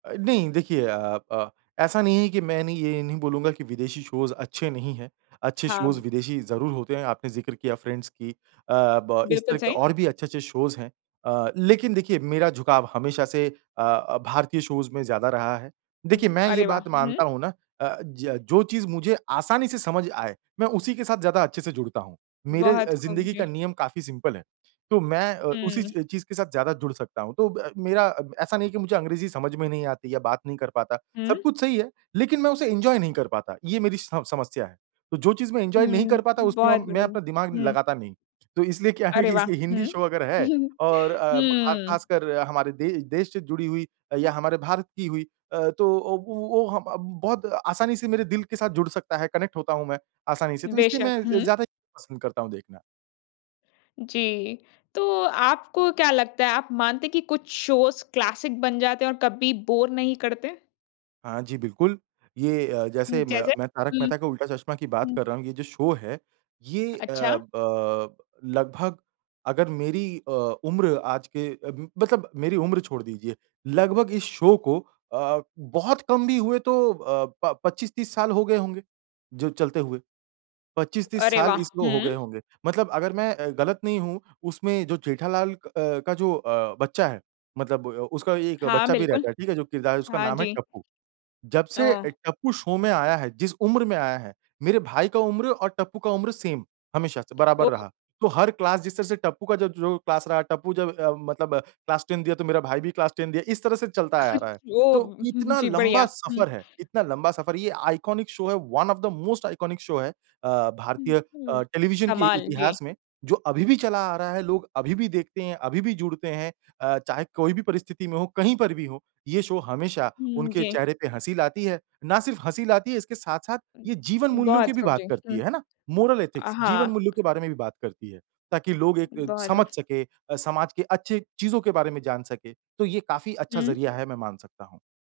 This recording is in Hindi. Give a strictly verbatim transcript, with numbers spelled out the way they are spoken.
अ, नहीं देखिए अ अ, ऐसा नहीं है कि मैं नहीं ये नहीं बोलूँगा कि विदेशी शोज़ अच्छे नहीं हैं अच्छे हाँ शोज़ ब विदेशी ज़रूर होते हैं। आपने ज़िक्र किया फ्रेंड्स की अ, ब इस बिल्कुल तरह के सही। और भी अच्छे-अच्छे शोज़ हैं अ, लेकिन देखिए मेरा झुकाव हमेशा से अ अ, भारतीय शोज़ में ज़्यादा रहा है। उ, देखिए मैं ये अरे वाह! बात हुँ। मानता हूँ ना अ, ज जो चीज़ मुझे आसानी से समझ आए मैं उसी के साथ ज़्यादा अच्छे से जुड़ता हूँ मेरे अ, बहुत खूब, जिंदगी का जी। नियम काफ़ी सिंपल है। तो मैं अ, उ उसी हुँ। च चीज़ के साथ ज़्यादा जुड़ सकता हूँ, तो ब मेरा अ, ऐसा नहीं है कि मुझे अंग्रेज़ी समझ में नहीं आती या बात नहीं कर पाता, सब हुँ। कुछ सही है। लेकिन मैं उसे एन्जॉय नहीं कर पाता ये मेरी स समस्या है। तो जो चीज़ मैं एन्जॉय नहीं हुँ। कर पाता उसमें बहुत मैं बढ़िया, अपना दिमाग हुँ। लगाता नहीं। तो इसलिए क्या है अरे कि वाह! इसलिए हिंदी हुँ, शो अगर है और अ, ख हुँ। खासकर हमारे दे देश से जुड़ी हुई या हमारे भारत की हुई अ, तो वो हम अब बहुत आसानी से मेरे दिल के साथ जुड़ सकता है, कनेक्ट होता हूँ मैं आसानी से, तो इसलिए बेशक, मैं ज़ हुँ। ज़्यादा पसंद करता हूँ देखना। जी, तो आपको क्या लगता है? आप मानते हैं कि कुछ शोज़ क्लासिक बन जाते हैं और कभी बोर नहीं करते? हाँ जी, बिल्कुल, ये अ, हुँ, जैसे मैं जैसे, मैं तारक हुँ। मेहता का उल्टा चश्मा की बात कर हुँ। रहा हूँ ये जो शो है ये अ, अच्छा। ब अ, लगभग अगर मेरी अ, उम्र आज के म मतलब मेरी उम्र छोड़ दीजिए, लगभग इस शो को अ बहुत कम भी हुए तो अ, प पच्चीस तीस साल हो गए होंगे। जो चलते हुए पच्चीस तीस अरे साल वाह! इसको हो गए हुँ। होंगे मतलब अगर मैं अ, गलत नहीं हूँ उसमें जो जेठालाल अ, का जो अ, बच्चा है मतलब उ उसका एक हाँ, बच्चा भी बिल्कुल। रहता है, ठीक है जो किरदार है उसका हाँ नाम है, जी। टप्पू। जब से अ, ओह। टप्पू शो में आया है, जिस उम्र में आया है, मेरे भाई का उम्र और टप्पू का उम्र सेम हमेशा से बराबर ओह। रहा, तो हर क्लास जिस तरह से टप्पू का जो जो क्लास रहा टप्पू जब अ, मतलब क्लास टेन दिया तो मेरा भाई भी क्लास टेन दिया इस तरह से चलता आ रहा है। ओह! तो हुँ, हुँ, इतना जी लम्बा बढ़िया, हुँ। सफ़र है, इतना लम्बा सफ़र है ये आइकॉनिक शो है, one of the most iconic show है अ, हुँ, भारतीय अ, हुँ। टेलीविजन के इ कमाल, जी। इतिहास में जो अभी भी चला आ रहा है, लोग अभी भी देखते हैं, अभी भी जुड़ते हैं। अ, चाहे कोई भी परिस्थिति में हो, कहीं पर भी हो, ये शो हमेशा हुँ, उनके जी। चेहरे पे हँसी लाती है। ना सिर्फ हँसी लाती है, इसके साथ-साथ ये जीवन-मूल्यों बहुत की भी बात कब्जे। करती हुँ, है है ना? मोरल अ, एथिक्स जीवन हाँ। मूल्यों के बारे में भी बात करती है। ताकि लोग एक बहुत वो। समझ सके अ, समाज के अच्छी चीज़ों के बारे में जान सके, तो ये काफ़ी अच्छा हुँ। ज़रिया है, मैं मान सकता हूँ।